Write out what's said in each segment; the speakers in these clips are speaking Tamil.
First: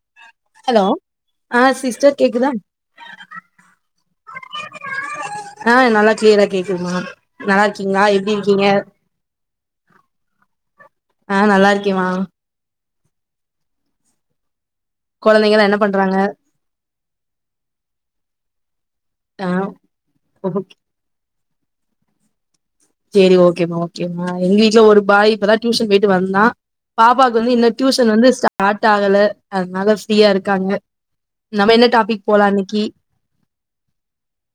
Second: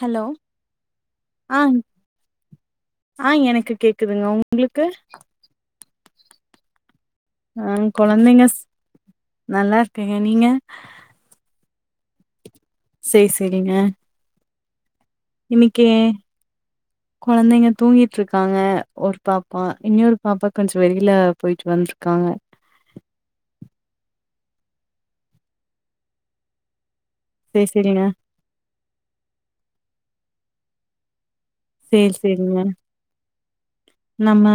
ஹலோ ஹலோ ஆ சிஸ்டர் கேக்குதா ஆ எனக்கு கேக்குதுங்க உங்ளுக்கு ஆ நல்லா க்ளியரா கேக்குது மா நல்லாருக்கீங்ளா எப்டி இருக்கீங்க நல்லாருக்கேங்க நீங்க ஆ நல்லா இருக்கேமா சே சேரிங்க கொழந்தைங்களா என்ன இன்னைக்கு பண்றாங்க கொழந்தைங்க தூங்கிட்ருக்காங்க ஒரு ஆ பாப்பா இன்னொரு பாப்பா ஓகே கொஞ்ச வெளில போயிட்டு வந்ருக்காங்க சேரி ஓகேமா ஓகேமா எங்க வீட்ல ஒரு பாய் இப்பதா டியூஷன் போயிட்டு வந்தா பாப்பாக்கு வந்து இன்னு சேரி சேரிங்க டியூஷன் வந்து ஸ்டார்ட் ஆகல அதனால ஃப்ரீயாருக் கண்ணு சேர் சேரிங்க நம்ம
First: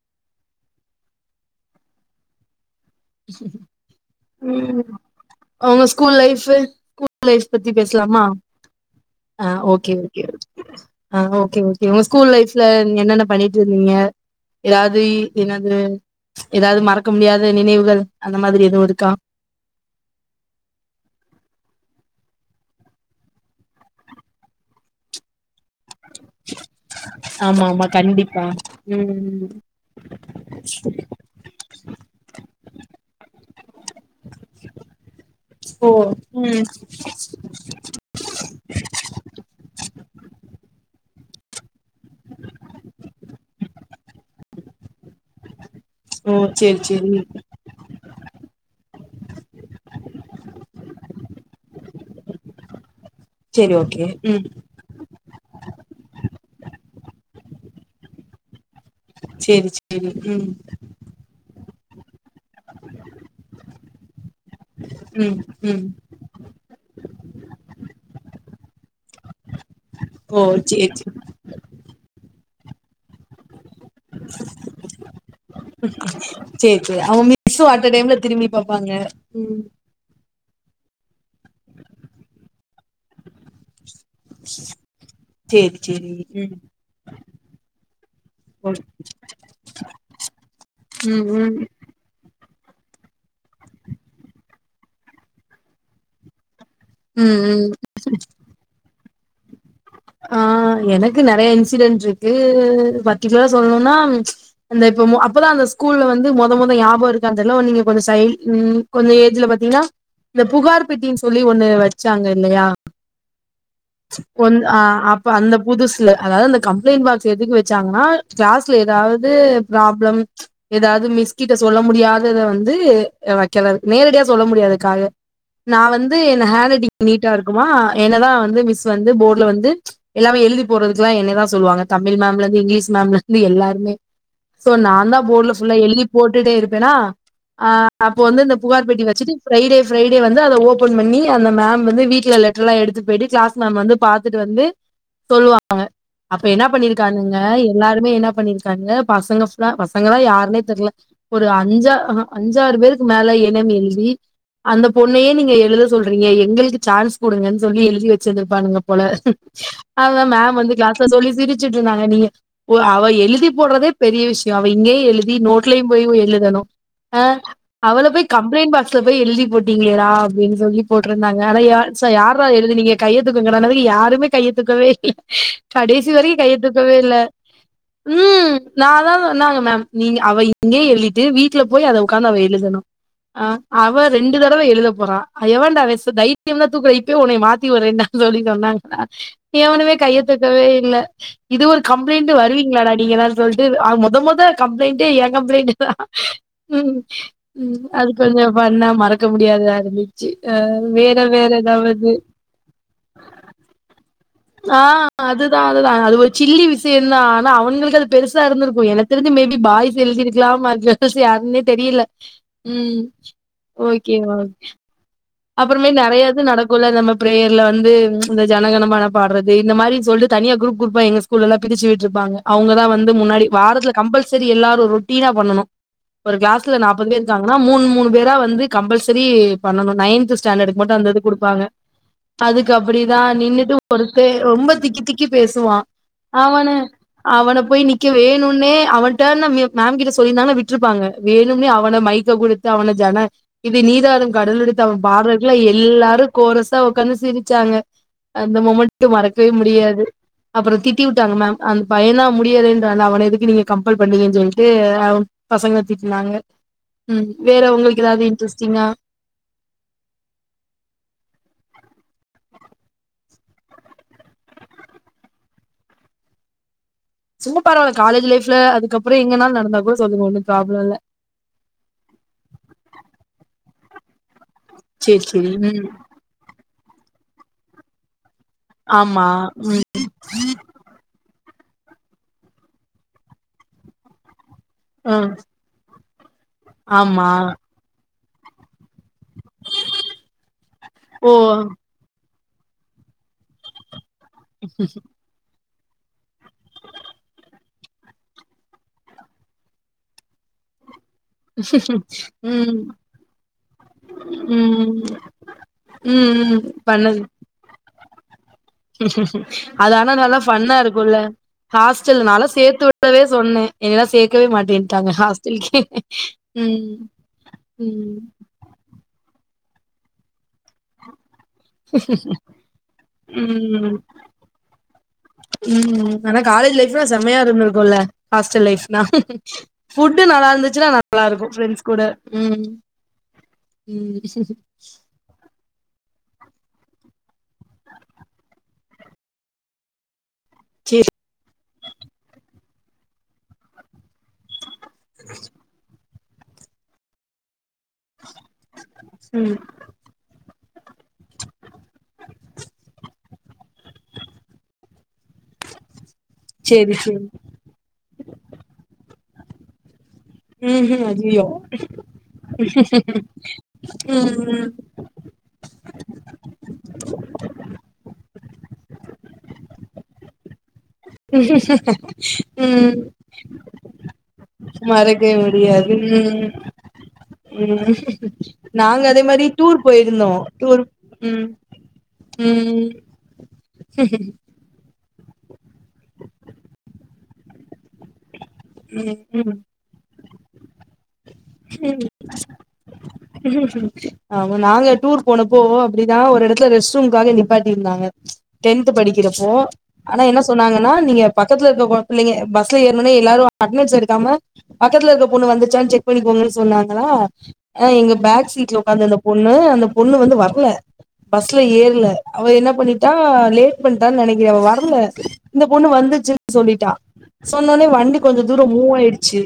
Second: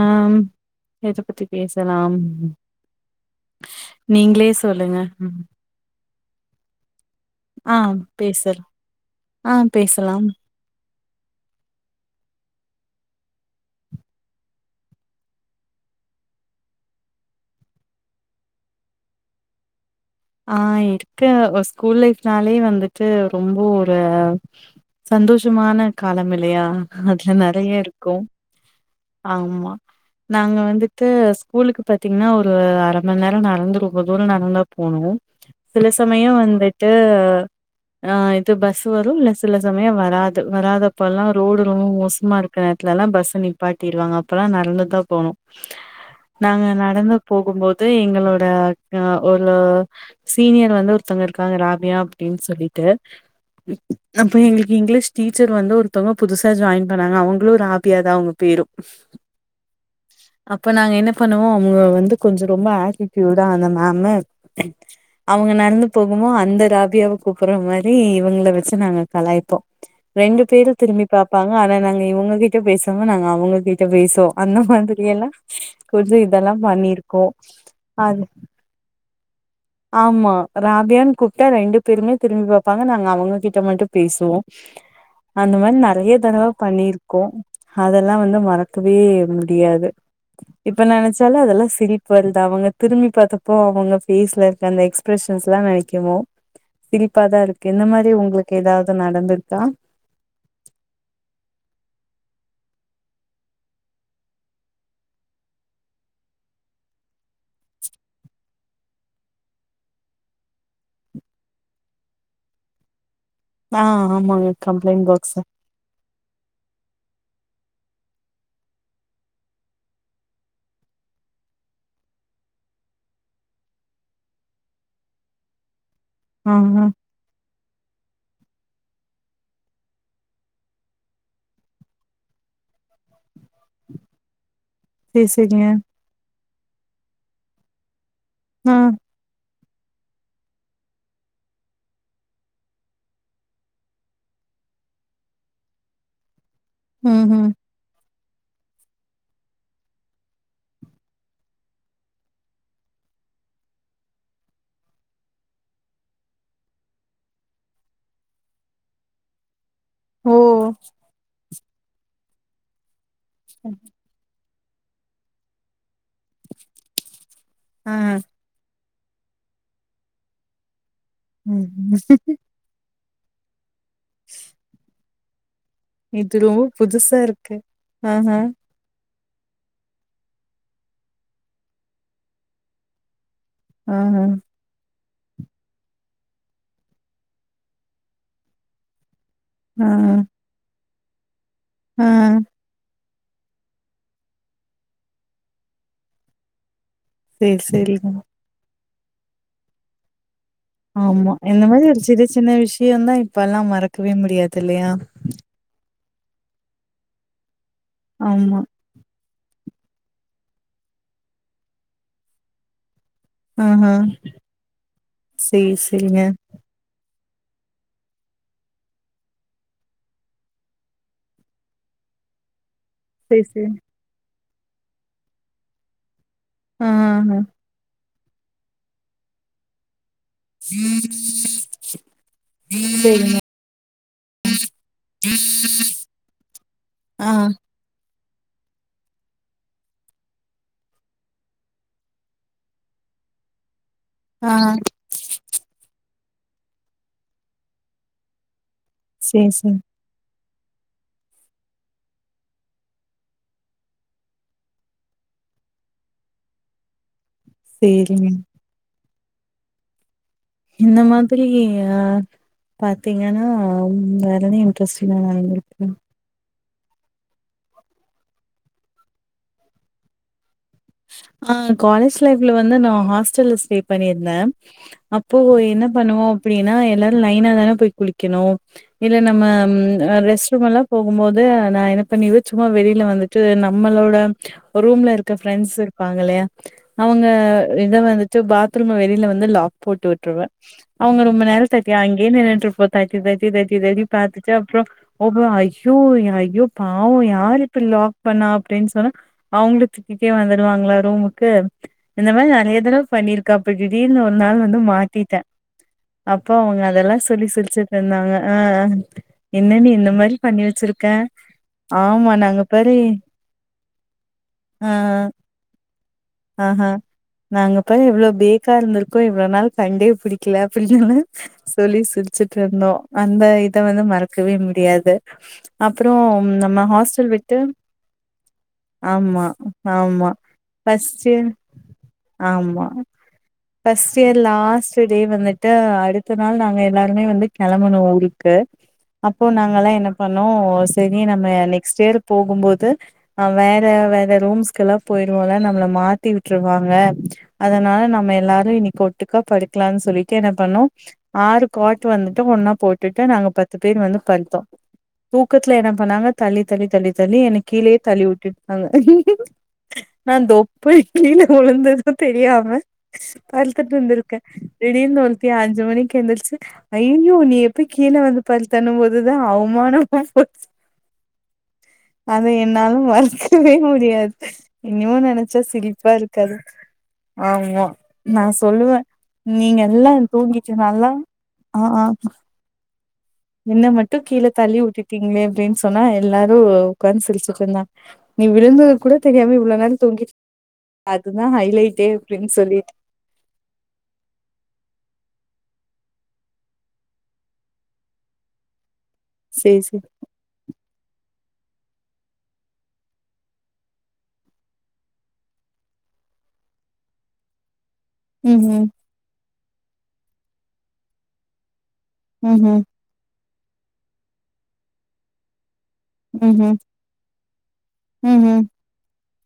எத பத்தி பேசலாம் நீங்களே ம் சொல்லுங்க உங்க ஸ்கூல் லைஃப்பு ப்லேஸ் பத்தி ஆ பேசலாமா பேசலா ஆ ஆஹ் ஓகே பேசலாம் ஓகே உங்க ஸ்கூல் லைஃப் ல என்னன்ன பண்ணிட்டு இருந்தீங்க ஏதாவது என்னது ஏதாவது மறக்க முடியாத நினைவு அந்த மாதிரி எதுவும் இருக்கா ஆஹ் இருக்கு ஒரு ஸ்கூல் லைஃப்னாலே வந்துட்டு ரொம்ப ஒரு சந்தோஷமான காலமில்லையா அதுல ஆமா நிறைய ஆமா இருக்கும் கண்டிப்பா ம் ஆமா நாங்க வந்துட்டு ஸ்கூலுக்கு பாத்தீங்கன்னா ஒரு அரை மணி நேரம் நடந்து ரொம்ப தூர நடந்து சில ஓ சமயம் ம் வந்துட்டு ஆஹ் இது பஸ் வரும் இல்ல சில சமயம் வராது வராதப்ப ல்லாம் ரோடு ரொம்ப மோசமா இருக்கிற நேரத்துல லாம் பஸ் நிப்பாட்டிரு வாங்க அப்பல்லாம் நடந்து தான் போனும் ஓ நாங்க சேரி சேரி நடந்து போகும்போது எங்களோட சீனியர் வந்து ஒருத்தங்க இருக்காங்க ராபியா அப்டின்னு சொல்லிட்டு சேரி ஓகே அப்ப ம் எங்களுக்கு இங்கிலீஷ் டீச்சர் வந்து ஒருத்தங்க புதுசா ஜாய்ன் என்ன பண்ணாங்க அவங்களும் ராபியா தான் அவங்க பேரும் சேரி சேரி உம் ங்க வந்து கொஞ்சம் ரொம்ப ஆட்டிடியூடா அந்த மேம் ம் அவுங்க ம் நடந்து போகும்போது அந்த ராபியாவ கூப்பிடுற மாரி இவங்கள வச்சு நாங்க கலாய்ப்போம் ஓ ரெண்டு பேரும் சேரி திரும்பி சேரி பார்ப்பாங்க ஆனா நாங்க இவுங்க பேசாம நாங்க அவுங்க பேசோம் அந்த மாதிரி எல்லாம் கொஞ்சம் இதெல்லாம் சேரி சேரி அவங்க பண்ணிருக்கோம் உம் ஆமா ராபியான்னு கூப்பிட்டா ரெண்டு பேருமே திரும்பி பாரப்பாங்க நாங்க அவங்க கிட்ட மட்டும் பேசுவோம் அந்த மாதிரி சேரி சேரி நிறைய தடவை ம் பண்ணிருக்கோம் அதெல்லாம் வந்து ஓகே மறக்கவே முடியாது இப்ப ம் நினைச்சாலும் ம் அதெல்லாம் சிரிப்பு வருது அவங்க திரும்பி பாத்தப்போ அவங்க ஃபேஸ்ல அந்த எக்ஸ்பிரஷன்ஸ் எல்லாம் நினைக்கவும் சிரிப்பா ம் தான் ம் இருக்கு இந்த மாரி உங்களுக்கு ஏதாவது நடந்திருக்கா ஆஹ் எனக்கு நிறைய இன்சிடென்ட் இருக்கு பர்ட்டிகுலரா சொல்லணும்னா அந்த இப்ப அப்பதான் அந்த ஸ்கூல்ல வந்து முதல் முதல்ல ஞாபகம் இருக்கானு தெரில ஓ நீங்க கொஞ்சம் சைல்ட் உம் கொஞ்சம் ஏஜ்ல பாத்தீங்கன்னா இந்த புகார் பெட்டின்னு சொல்லி ஒண்ணு வச்சாங்க இல்லையா ஆஹ் ஆமாங்க ஒன் ஆ கம்ப்ளைண்ட் பாக்ஸ் அப்ப அந்த புதுசுல அதாவது அந்த கம்ப்ளைண்ட் பாக்ஸ் எதுக்கு வச்சாங்கனா கிலாஸ்ல ஏதாவது ப்ராபிளம் ஏதாவது மிஸ் கிட்ட சொல்ல முடியாததை வந்து வைக்கல நேரடியா சொல்ல முடியாததுக்காக நா வந்து என் ஆ ஹேண்ட் ஆ ரைட்டிங் நீட்டா இருக்குமா என்னதான் வந்து மிஸ் ஸு வந்து போர்டல வந்து எல்லாமே எழுதி போறதுக்கு எல்லாம் என்னய தான் சொல்லுவாங்க தமிழ் மேம்ல இருந்து இங்கிலீஷ் மேம்ல இருந்து எல்லாருமே சோ நான் சேரி தான் போர்ட்ல சேரிங்க ஃபுல்லா எழுதி போட்டுட்டே இருப்பேனா ஆஹ்ன் அப்போ வந்து இந்த ஆ புகார் பெட்டி வச்சுட்டு ஃப்ரைடே ஃப்ரைடே வந் து அதுல ஓபன் பண்ணி அந்த மேம் வந்து வீட்டுல லெட்டர் லாம் எடுத்து போயிட்டு கிளஸ் மேம் வந்து பாத்துட்டு வந்து சொல்லுவாங்க அப் ப என்ன ம் பண்ணிருக்கானூங்க ம் எல்லாருமே என்ன பண்ணிருக்காங்க பசங்க ஃபுல்லா பசங்காம் யாருன்னே தெரியல ஒரு அஞ்சா ஹ்ம் அஞ்சாறு பேருக்கு மேல இனம் எழுதி அந்த பொண்ணையே நீங்க எழுத சொல்றீங்க எங்களுக்கு சான்ஸ் கொடுங்கன்னு சொல்லி எழுதி வச்சிருந்திருப்பானுங்க போல [inaudible] அததான் ஓ மேம் வந்து கிளாஸ்ல சொல்லி சிரிச்சுட்டு இருந்தாங்க நீங்க போ அவை எழுதி போடுறதே பெரிய விஷ் அவ இங்கேய எழுதி நோட்லயும் போய் எழுதணும் ஹன் ஆ அவளை போய் கம்ப்ளைண்ட் பாக்ஸ் போய் எழுதி போட்டீங்கெளரா அப்படின்னு சொல்லி போட்டுருந்தாங்க ஆனா ம் ச யார எழுதினீங்க கையெத்துக்குங்கனது யாருமே கையத்துக்கவே இல [inaudible] கடைசி இது வரைக்கும் ரொம்ப கையெத்துக்கவே இல்ல புதுசா இருக்கு ஆஹ உம் நா தான் சொன்னாங்க மேம் நீங்க அவ இங்கே எழுதிட்டு வீட்டுல போய் அத உட்காந்து அவ எழுதனும் அஹ் அவ ஆஹ ரெண்டு தடவை எழுத போறா எவண்டா [unintelligible] தைரியம் இருந்தா தூக்கற இப்பவே உன்னை மாத்தி வுட்ரேனூ சொல்லி சொன்னாங்கா ஆ எவனமே கையெத்தூக்கவே இல்ல இது ஒரு ஆ கம்ப்ளைண்ட்டு வருவீங்ளாடா நீங்க தானு சொல்ட்டு ஆ மொத மொத கம்ப்ளைண்ட்டே என் கம்ப்ளைண்ட்டு தா ம் ம் சேரி ம் சேரிங்க அது கொஞ்சோ ஃபன்னா மறக்க முடியாதாதாருந்துச்சு ஆமா இந்த மாரி ஒரு சிறு சின்ன விஷயம்தா இப்பெல்லா மறக்க ஆ அதுதா அதுதா அது சில்லி விசயம் தா ஆனா அவ அவுங்ளுக்கு அது பெருசா ஆமா இருந்துருக்கு எனக்கு தெரிஞ்சி மே பி பாய்ஸ் எழுதிருக்கலா [unintelligible] யாருன்னே தெரில ம் ஆஹ ஓகே ஓகே சேரி அப்றமே சேரிங்க நறையா இது நடக்குல நம்ம பிரேயர்ல வந்து இந்த ஜனகனமன பாட்றது இந்த மாரி சொல்ட்டு தனியா குரூப் குரூப்பா எங்க ஸ்கூல்லலா பிரிச்சு விட்டுருப்பாங்க அவங்கதா வந்து ந்து சேரி முன்னாடி சேரி வாரத்துல கம்பல் சரி எல்லாரு ரொட்டீனா பண்ணனு ஒரு கிளாஸ்ல ஆ நாப்பது பேர் ஆ இருக்காங்கனா மூணு மூணு பேர் தா வந்து கம்பல்சரி பண்ணணு நைன் த்து ஸ்டாண்டக்கு மட்டும் அந்த இது குடுப்பாங்க அதுக்கு அப்படிதா சேரிங்க நின்னுட்டு ஒருத்தே ரொம்ப திக்கி திக்கி பேசுவா அவன ஆ அவன போய் வேணுனே அவ டேர்ன் மேம் கிட்ட சொல்லிருந்தா விட்ருப்பாங்க வேணுனே அவன மைக்க குடுத்து அவன ஜன நீராருனு ஆ கடலுடுத் பாட்றதுக்குல்லா எல்லாரு கோரஸா ஒக்காந்து சிரிச்சாங்க அந்த மொமண் ட்டு சேரி மறக்கவே சேரி முடியாது அப்ற திட்டி வுட்டாங்க மேம் அந்த பைய தா முடியாதுன்றானே அந்த அவன எதுக்கு நீங்கள் கம்பல் பண்ணீறிங்கன் சொல்ட்டு பசங்கள திட்னாங்க ம் வேற உங்ளுக்கு எதாது சேரிங்க இன்ட்ரெஸ்டிங்கா இந்த மாதிரி ஆ பாத்தீங்கனா வேற என்ன இன்ட்ரெஸ்டிங்கா நடந்திருக்கு சும்மா பரவால்ல காலேஜ் லைஃப்ல அதுக்கப்ற எங்கனா நடந்தா கூட சொல்லுங்க ஒன்னு ப்ராப்ளம் இல்ல ஆ காலேஜ் லைஃப்ல வந்து நா ஹாஸ்டல்ல ஸ்டே பண்ணியிருந்தே சேரி அப்போ சேரி ம் என்ன பண்ணுவோ அப்டின் னா எல்லாரு லைனா தான போய் குளிக் க்கணு இல்ல ஆமா நம்ம ம் ஆ ரெஸ்ட் ரூம் எல்லா போகும்போது து நா என்ன பண்ணிருவ சும்மா வெளியில வந்துட்டு நம்மளோட ஒரு ரூம்ல ஆ இருக்க இருப்பாங்கல்லயா அவங்க ஆமா இத வந்துட் பாத்ரூம் வெளியில வந்து ந்து லாக் போட்டு விட்ருவ அவங்க ஓ ரொம்ப நேரம் தட்டி அங் அங்கயே நின்னுகிட்டு இருப்போ தட்டி தட்டி தட்டி தட்டி பாத்துட்டு அப்புறோ ஓஹோ அய் ஐயோ ஐயோ பாவம் யாரு இப்ப லாக் பண்ணா அப்படின்னு சொன்னா அவங்கள திட் இப்பயே வந்துடுவாங்களா ரூமுக்கு இந்த மாரி ம் நெறைய தடவ பண்ணிருக்க அப்ப திடிர்னு ஒரு நாள் வந்து ம் மாட்டிட்ட அப்போ ம் அவங்க அதெல்லா சொல்லி சிரிச்ச இருந்தாங்க ஆ என்ன நீ அதா இந்த ஆனா மாரி நல்லா பண்ணி ஃபண்ணா வச்சிருக்க இருக்கும்ல ஹாஸ்டல் ஆமா நாலா நாங்க சேர்த்து பாரு விடவே சொன்னேன் என்னல்லா சேர்க்கவே மாட்டேன் தாங்க ஹாஸ்டல் கே ஆஹ்ஹ் நாங்க பா ம் எவ்ளோ பேக்கா இருந்திருக்கோ இவ்ளவு நாள் கண்டே பிடிக்கல அப்படின்தான சொல்லி சிரிச்சுட்டு இருந்தோம் அந்த இத ம் வந்து மறக்கவே முடியாது அப்புறோ ம் ஆனா காலேஜ் நம்ம லைஃப்லா ஹாஸ்டல் செம்மையா விட்டு இருந்திருக்குல்ல ஹாஸ்டல் லைஃப்னா ஆமா ஃபுட்டு ஆமா நல்லா இருந்துச்சுன்னா நல்லா சின் இருக்கு ஃப்ரெண்ட்ஸ் கூட ம் ஆமா ஃபர்ஸ்ட் ம் இயர் லாஸ்ட் டே வந்துட்டு ட்டு அடுத்த நாள் நாங்க எல்லாருமே வந்து கிளம்பன ஊருக்கு அப்போ நாங்க எல்லா என்ன பண்ணோம் சேரி செரி நம்ம நெக்ஸ்ட் இயர் போகும்போது து வேற வே ரூம்ஸ்க எல்லா போயிருவோல நம்ம மாத்தி விட்டுருவாங்க அதனால நம்ம எல்லாரும் இன்னைக்கு ஒட்டுக்கா ம் படுக்கலாம்னு சொல்லிட்டு என்ன பண்ணோம் ஆறு காட்டு் வந்துட்டு ஒன்னா போட்டுட்டு நாங்க பத்து பேர் வந்து படுத்தோம் தூக்கத்துல என்ன பண்ணாங்க தள்ளி தள்ளி சேரி தள்ளி சேரி தள்ளி என்ன கீழேயே தள்ளி விட்டுடாங்க நான்தே போய் ம்ஹூம் கீழே அய்யய்யோ உழுந்ததும் தெரியாம படுத்துட்டு இருந்திருக்கேன் ம் திடீர்னு ஒருத்தி அஞ்சு மணிக்கு எழுந்திரிச்சு ஐயோ நீ எப்படி போய் கீழே வந்து பல் தனும் போதுதா அவமானம போச்சு ம் அதை ம் என்னால மறக்கவே முடியாது இன்னமும் மறக்கவே நினைச்ச ஆமா நா சொல்லுவே நாங்க அதே மாதிரி டூர் நீங்க எல்லா போயிருந்தோம் தூங்கிட்டு டூர் நல்லா உம் ஆ ஆ உம் உம் உம் என்ன மட்டும் கீழ தள்ளி விட்டிட்டு திங்க அப்டின் சொன்னா எல்லாரும் உக்காந்து சிரிச்சுட்டு இருந்தாங்க நீ விழுந்தது கூட ம் தெரியாமே ம் இவளோ நேரம் தூங்கி அப்டின்னு சொல்லிட்டு ஆமா நாங்க டூர் போனப்போ இப்படிதா ஒரு இடத்துல ரெஸ்ட் ரூம்காக நிப்பாட்டி இருந்தாங்க டென்த் படிக்க ரப்போ சேரி சேரி ஆனா என்ன சொன்னாங்கன்னா நீங்க பக்கத்தில இருக்க பிள்ளைங்க பஸ்ல ஏறுனோ நே எல்லாரும் அட்னன்ஸ் எடுக்காம பக்கத்துல இருக்க பொண்ணு வந்துட்டு ச்சா செக் பண்ணிக்கோங்கு சொன்னாங்களா ஆ எங்க பேக் ம் ம் சீட்ல உட்கார்திருந்த பொண் ணு அந்த பொண்ணு வந்து வர்ல பஸ்ல ஏர் ரல அவ என்ன ம்ஹ்ம் பண்ணிட்டா லேட் பண்ட்டா நினைக்கிறே அவ வரல இந்த பொண்ணு வந்துச்சு ம்ஹ்ம் சொல்லிட்டா சொன்னோடனே வண்டி கொஞ்சம் ம்ஹ்ம் தூரம் மூவ் ஆயிடுச்சு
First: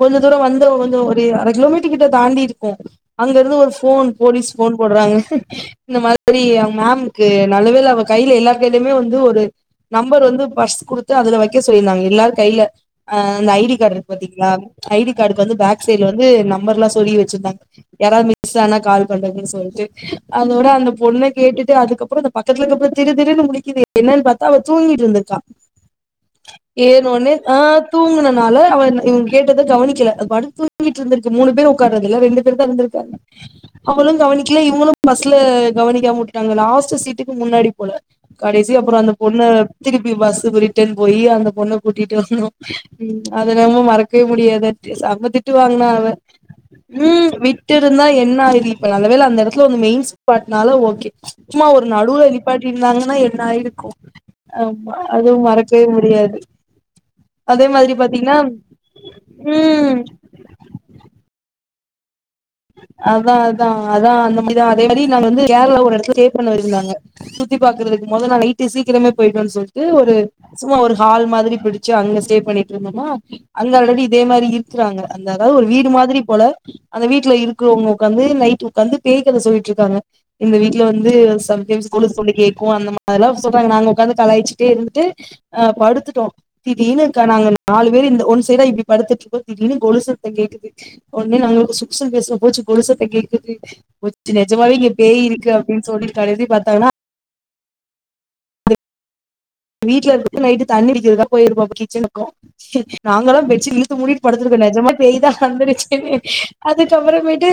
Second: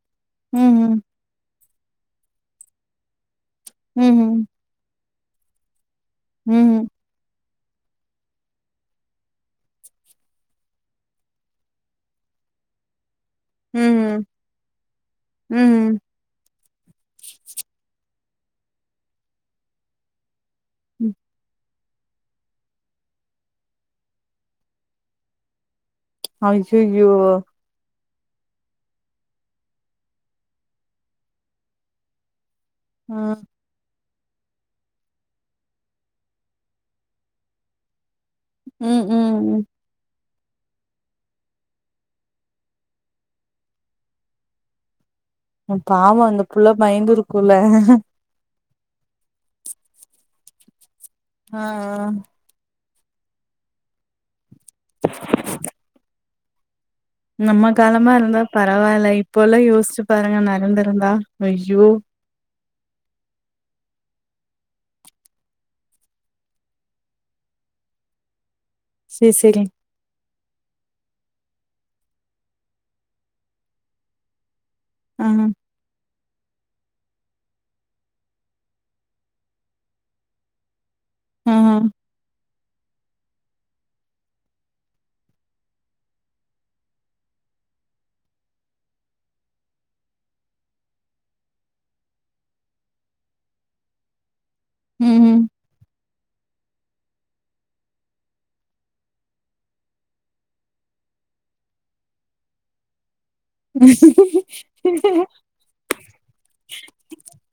கொஞ்ச தூர வந்தோ வந்தோ ம்ஹ்ம் ஒரு அர கிலோமீட்டர் கிட்ட தாண்டி இருக்கோ அங்க இருந்து ஒரு போன் ம்ஹ்ம் போலீஸ் போன் போடுறாங்க இந்த மாதிரி அவங்க ம்ஹ்ம் மேம்க்கு நல்ல வேல அவ கையில எல்லாரு கையிலுமே வந்து ஒரு நம்பர் வந்து பஸ் குடுத்து அதுல வைக்க சொல்லியிருந்தாங்க எல்லாரு கையில அ அந்த ஐடி கார்டு இருக்கு ம்ஹ்ம் பார்த்தீங்களா ஐடி கார்டுக்கு வந்து பேக் ம்ஹ்ம் சைட் வந்து நம்பர் எல்லாம் சொல்லி வச்சிருந்தாங்க யாராவது மிஸ் ஆனா கால் பண்றதுன்னு சொல்லிட்டு அதோட அந்த ம் பொண்ண கேட்டு அதுக்கப்புறம் இந்த பக்கத்துலக்கு அப்புறம் திரு திருனு முலிக்குது என்னன்னு பார்த்தா அவ தூங்கிட்டு இருந்தக்கா ஐய்யய்யோ எர்னோனா ஆ தூங்கனனால அவ இவங்க கே ட்டதா கவனிக்கல அதுபாட்டுக்கு தூக்கிட்டு இருந்து இருக்கு மூணு பேர் உட்கார்றதல ரெண்டு பேர் தா இருந்து இருக்காங்க ம் அவளும் கவனிக்கல இவங்களும் பஸ்ல கவனிக்காம விட்டாங்க லாஸ்ட் சீட்டுக்கு முன்னாடி போல கடைசி அப்புறம் ம் அந்த பொண்ணு ம் திருப்பி பஸ் ரீட்டன் போய் அந்த பொண்ண கூட்டிட்டு வந்தோம் அது என்னமோ மறக்க வே முடியாத செம்ம திட்டு ம் வாங்கனா பாவம் அந்த புள்ள உம் பயந்துருக்குல்ல விட்டு இருந்தா என்ன ஆகீ நல்ல வேல அந்த இடத்துல மெயின் ஸ்பாட் னால ஓகே ஆ சும்மா ஒரு ஆ நடுவுவில் நிப்பாட்டி ங்கனா என்னாய இருக்கும் ஆமா அதுவும் மறக்கவே முடியாது அதே நம்ம மாதிரி காலமா பாத்தீங்கன்னா இருந்தா பரவ ல இப்பல்லாம் ம் யோசிச்சு பாருங்க நடந்திருந்தா ஜோ அதா அதா அதா அந்த மாரிதா அதே மாரி நான் வந்து கேரளா ஒரு இடத்து ஸ்டே பண்ண இருந்தாங்க சுத்தி பாாரக்குறதுக்கு மொத நாள் நைட் சீக்கிரமே சேரி போய்டும்னு சேரி சொல்லிட்டு ஒரு சும்மா ஒரு ஹால் மாதிரி பிடிச்சு அங்க ஸ்டே பண்ணிட்டு இருந்தோம்மா அங்க ஆல்ரெடி இதே மாரி இரு வாங்க ஆ அந்த அதாவது ஒரு வீடு மாதிரி போல அந்த வீட்டு வீட்ல இருக்கிறவங்க கந்து வந்து நைட் உகாந்து பேய் கத சொல்லிட்டு இருக்காங்க இந்த வீட்டு வந்து ஆ சம்டைம்ஸ் கொலுசு சவுண்ட் கேக்கும் அந்த மாதிரல்லாம் சொல்றாங்க நாங்க உட்காந்து கலாயச்சுட்டே இருந்துட்டு அஹ் படுத்துட்டோம் திடீனு நாங்க நாலு பேர் இந்த ஒன் சைடா இப்படி படுத்துட்டு இருக்கோம் திடீனு கொலு சத்தம் கேக்குது உடனே நாங்களா [inaudible] நிஜமாவே இங்க பேய் ம்ஹ்ம் இருக்கு அப்படின்னு சொல்லி கரடி பாத்தானா வீடல இரு நைட்டு தண்ணி அடிக்கிறதுதா போயிருப்போம் கிச்சனுக்கும் நாங்களாம் பெட்ஷீட் இழுத்து மூடிட்டு படுத்துருக்கோம் நிஜமா பேய்தான் வந்தருச்சுனு அதுக்கப்பறமேட்டு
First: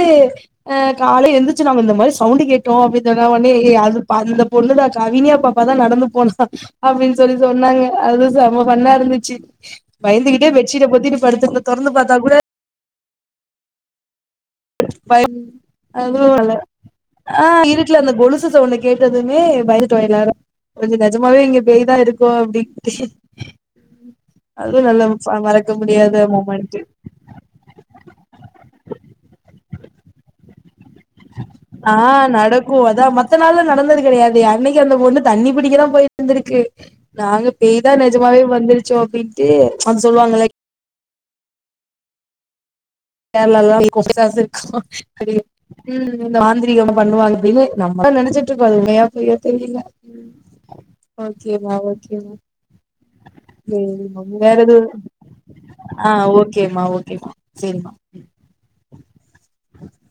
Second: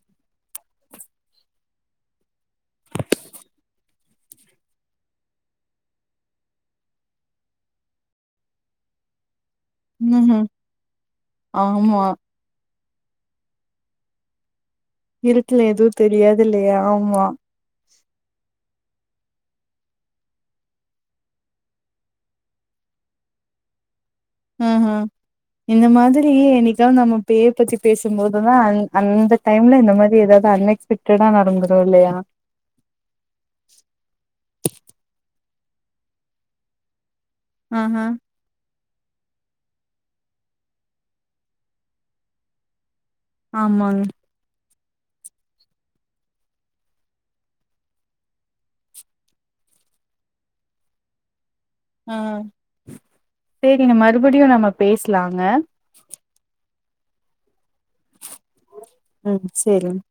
அஹ் கால எந்திரச்சு நாங்க இந்த மாதிரி சவுண்டு் கேட்டோம் அப்படின்னு சொன்னா உடனே அது அந்த பொண்ணுடான் கவினியா பாப்பாதான் நடந்து போனா அப்படின்னு சொல்லி சொன்னாங்க அது சம ஃபண்ணா இருந்துச்சு ம்ஹ்ம் பயந்துகிட்டே பெட்ஷுட்ட போத்திட்டு படுத்து தெறந்து ஆமா பாத்தா கூட ப இருட்டுல எதுவு அது தெரியாது இல்லையா ஆமா ஆஹ் வீடல அந்த ஹம் அதுவு ஹம் நல்ல மறக்க இந்த முடியாத மாதிரி மொமெண்ட்டு என்னைக்க நம்ம பேய பத்தி பேசும்போதுதான் அந்த டைம் இந்த மாரி ஏதாவது அன்க்ஸ் ஆஹ் நடக்கும் அதான் மத்த நாள்ல நடந்தது கிடையாது அன்னைக்கு அந்த பொண்ணு தண்ணி பிடிக்கதான் போயிட்டுருந்திருக்கு நாங்க பேய்தான் ஆஹா நிஜமாவே வந்துருச்சு [unintelligible] அப்படின்ட்டு அது சொல்லுவாங்கல கேரளல்லாம் ஆமாங்க பேய் பிசாசு இருக்குமா ச உம் இந்த மாந்திரீகமா பண்ணுவாங்க நம்ம நினைச்சிட்டு இருக்கோம் உண்மையா பொய்யா தெரியல சேரி ஆ சேரிங்க மறுபடியு வேற நம்ம எது பேசலாங்க ஆஹ் ஓகே ஓகேமா ஓகே சரிமா ம் ம் செரிங்